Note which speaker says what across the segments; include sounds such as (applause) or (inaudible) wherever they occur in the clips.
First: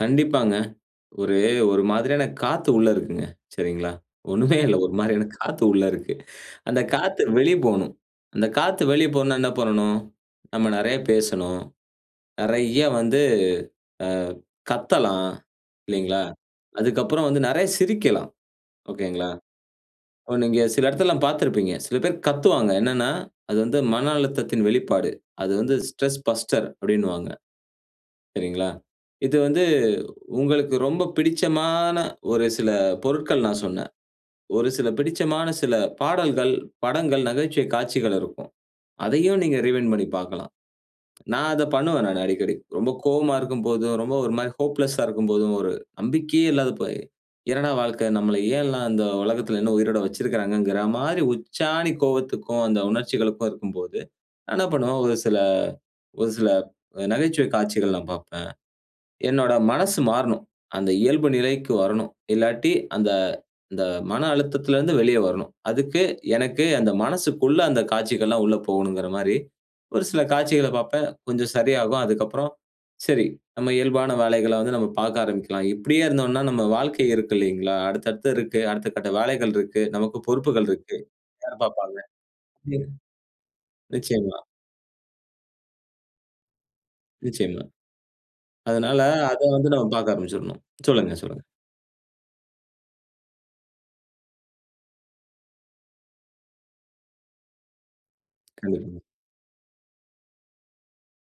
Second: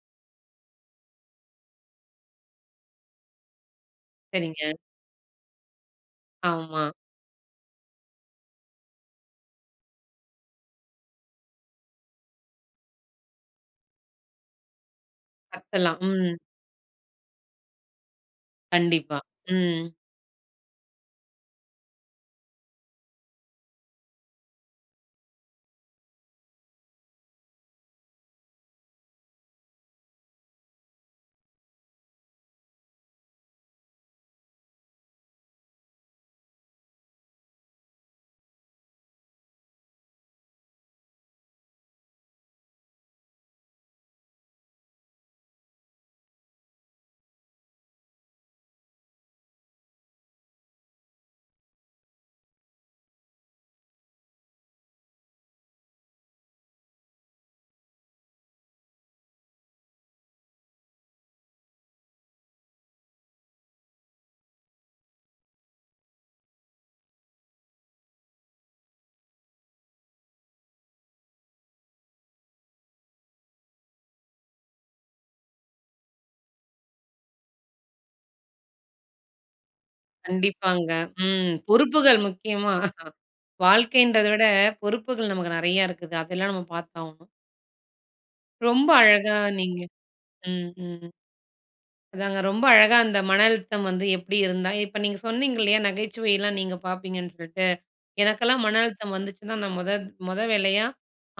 Speaker 1: கண்டிப்பாங்க. ஒரு, ஒரு மாதிரியான காத்து உள்ள இருக்குங்க. சரிங்களா? ஒண்ணுமே இல்ல,
Speaker 2: சரிங்க.
Speaker 1: ஒரு மாரியான காத்து உள்ள இருக்கு. அந்த
Speaker 2: ஆமா.
Speaker 1: காத்து வெளிய போணும். அந்த காத்து வெளிய போணும்னா என்ன பண்ணணும்? நம்ம நெறய பேசணும். நெறய வந்து, ஆ கத்தலாம்.
Speaker 2: கத்தலாம்,
Speaker 1: இல்லிங்களா?
Speaker 2: ம்.
Speaker 1: அதுக்கப்புறம் வந்து நெறய சிரிக்கலாம்.
Speaker 2: கண்டிப்பா,
Speaker 1: ஓகேங்களா.
Speaker 2: ம்.
Speaker 1: இப்ப நீங்க சில இடத்துலலாம் பாத்திருப்பீங்க, சில பேர் கத்துவாங்க. என்னான்னா அது வந்து மன அழுத்தத்தின் வெளிப்பாடு. அது வந்து "ஸ்ட்ரெஸ் பஸ்டர்" அப்டின்னுவாங்க. சரிங்களா? இது வந்து உங்களுக்கு ரொம்ப பிடிச்சமான, ஒரு சில பொருட்கள் நான் சொன்னேன். ஒரு சில பிடிச்சமான சில பாடல்கள், படங்கள், நகைச்சுவை காட்சிகள் இருக்கும். அதையும் நீங்க ரீவைன்ட் பண்ணி பாக்கலாம். நான் அத பண்ணுவேன் நானு அடிக்கடி. ரொம்ப கோவமா இருக்கும்போதும், ரொம்ப ஒரு மாரி ஹோப்லெஸ்ஸா இருக்கும்போதும், ஒரு நம்பிக்கையே இல்லாத போய் என்னாட வாழ்க்க? நம்மள ஏன் எல்லாம் இந்த உலகத்துல இன்னும் உயிரோட வைச்சிருக்குறாங்கங்குற மாரி, உச்சாணி கோவத்துக்கும், அந்த உணர்ச்சிகளுக்கும் இருக்கும்போது, நான் என்ன பண்ணுவேன் ஒரு சில, ஒரு சில அ நகைச்சுவை காட்சிகள்லாம் பாப்பேன். என்னோட மனசு மாறனும். அந்த இயல்பு நிலைக்கு வரணும். இல்லாட்டி அந்த, அந்த மன அழுத்தத்துல இருந்து வெளிய வரணும். அதுக்கு எனக்கு அந்த மனசுக்குள்ள அந்த காட்சிகள்லாம் உள்ள போகணுங்குற மாரி, ஒரு சில காட்சிகளப் பாப்பேன். கொஞ்சம் சரியாகும். அதுக்கப்புறம் சரி நம்ம இயல்பான வேலைகள வந்து நம்ம பாக்க ஆரம்பிக்கலாம். இப்டியே இருந்தோம்னா, நம்ம வாழ்க்கை இருக்கில்லிங்களா? அடுத்தடுத்து இருக்கு. அடுத்த கட்ட வேலைகள் இருக்கு. நமக்கு பொறுப்புகள்
Speaker 2: கண்டிப்பாங்க,
Speaker 1: இருக்கு.
Speaker 2: ம்.
Speaker 1: யார் பாப்பாங்க?
Speaker 2: பொறுப்புகள் முக்கியமா
Speaker 1: (unintelligible)
Speaker 2: வாழ்க்கைன்றத
Speaker 1: நிச்சயமா.
Speaker 2: விட, பொறுப்புகள் நமக்கு நெறய இருக்குது. அதெல்லாம் நம்ம பாத்தாவணும்.
Speaker 1: நிச்சயமா.
Speaker 2: ரொம்ப
Speaker 1: அதனால,
Speaker 2: அழகா
Speaker 1: அத வந்து
Speaker 2: நீங்க
Speaker 1: நம்ம பாக்க ஆரம்பிச்சுரணும்.
Speaker 2: ம், ம் m.
Speaker 1: சொல்லுங்க, சொல்லுங்க.
Speaker 2: அதாங்க, ரொம்ப அழகா அந்த மன அழுத்தம் வந்து எப்டி இருந்தா இப்ப நீங்க சொன்னீங்க இல்லியா நகைச்சுவைலாம் நீங்க பாப்பீங்கன்னு சொல்ட்டு. எனக்கெல்லாம் மன
Speaker 1: கண்டிப்பாங்க.
Speaker 2: அழுத்தம் வந்துச்சுன்னா நான் மொத மொத வேலையா,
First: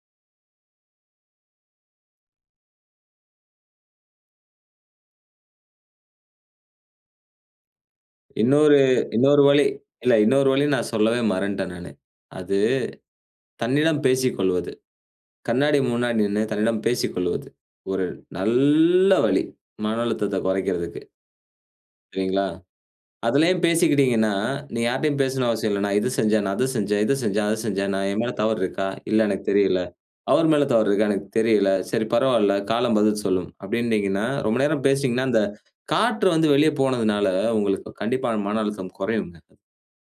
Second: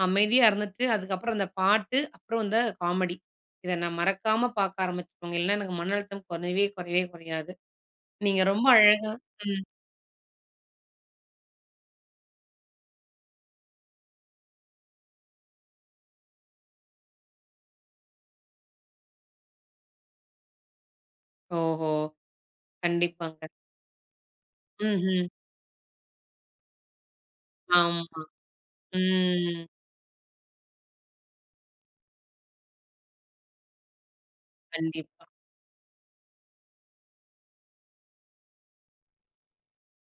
Speaker 2: அமைதியா இருந்துட்டு அதுக்கப்புறம் அந்த பாட்டு, அப்புறம் இந்த காமெடி. இத நான் மறக்காம பாக்க ஆரம்பிச்சுருவேங்க. இல்லன்னா எனக்கு மன அழுத்தம் கொறையவே, கொறையவே கொறையாது. நீங்க ரொம்ப
Speaker 1: இன்னொரு,
Speaker 2: அழகா
Speaker 1: இன்னொரு
Speaker 2: ம்.
Speaker 1: வழி இல்ல இன்னொரு வழி நான் சொல்லவே மறந்த்ட்டேன் நானு. அது தன்னிடம் பேசிக்கொள்வது, கண்ணாடி முன்னாடி நின்னு, தன்னிடம் பேசிக்கொள்வது. ஒரு நல்ல வழி, மன அழுத்தத்த கொறைக்குறதுக்கு.
Speaker 2: ஓஹோ,
Speaker 1: சரிங்களா?
Speaker 2: கண்டிப்பாங்க.
Speaker 1: அதுலயே பேசிக்கிட்டீங்கனா, நீ யாட்டயும்
Speaker 2: ம்ஹ்ம்.
Speaker 1: பேசணும்னு அவசியம் இல்ல. "நான் இத செஞ்சேன், நான் அத செஞ்சேன், இத செஞ்சேன், அத செஞ்சேன்
Speaker 2: ஆமா,
Speaker 1: என் மேல தவறு இருக்கா? இல்ல எனக்கு
Speaker 2: ம்.
Speaker 1: தெரியல. அவர் மேல தவறு இருக்கா? எனக்கு தெரியல. சரி பரவால்ல, காலம் பதில் சொல்லும்" அப்டின்னீங்கனா ரொம்ப நேரம்
Speaker 2: கண்டிப்பா.
Speaker 1: பேசினீங்கனா அந்த காற்று வந்து வெளிய போனதுனால உங்களுக்கு கண்டிப்பா அந்த மன அழுத்தம் குறையுங்க.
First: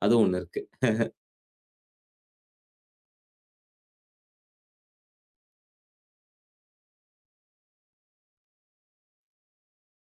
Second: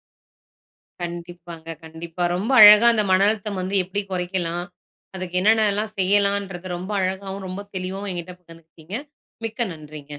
Speaker 1: அது ஒண்ணு இருக்கு. (chuckles)
Speaker 2: கண்டிப்பாங்க, கண்டிப்பா ரொம்ப அழகா அந்த மன அழுத்தம் வந்து எப்டி குறைக்கலாம்? அதுக்கு என்னான்னலாம் செய்யலான்றத, ரொம்ப அழகாவும், ரொம்ப தெளிவாவும் என்கிட்ட பகிர்ந்துகிட்டீங்க, மிக்க நன்றிங்க.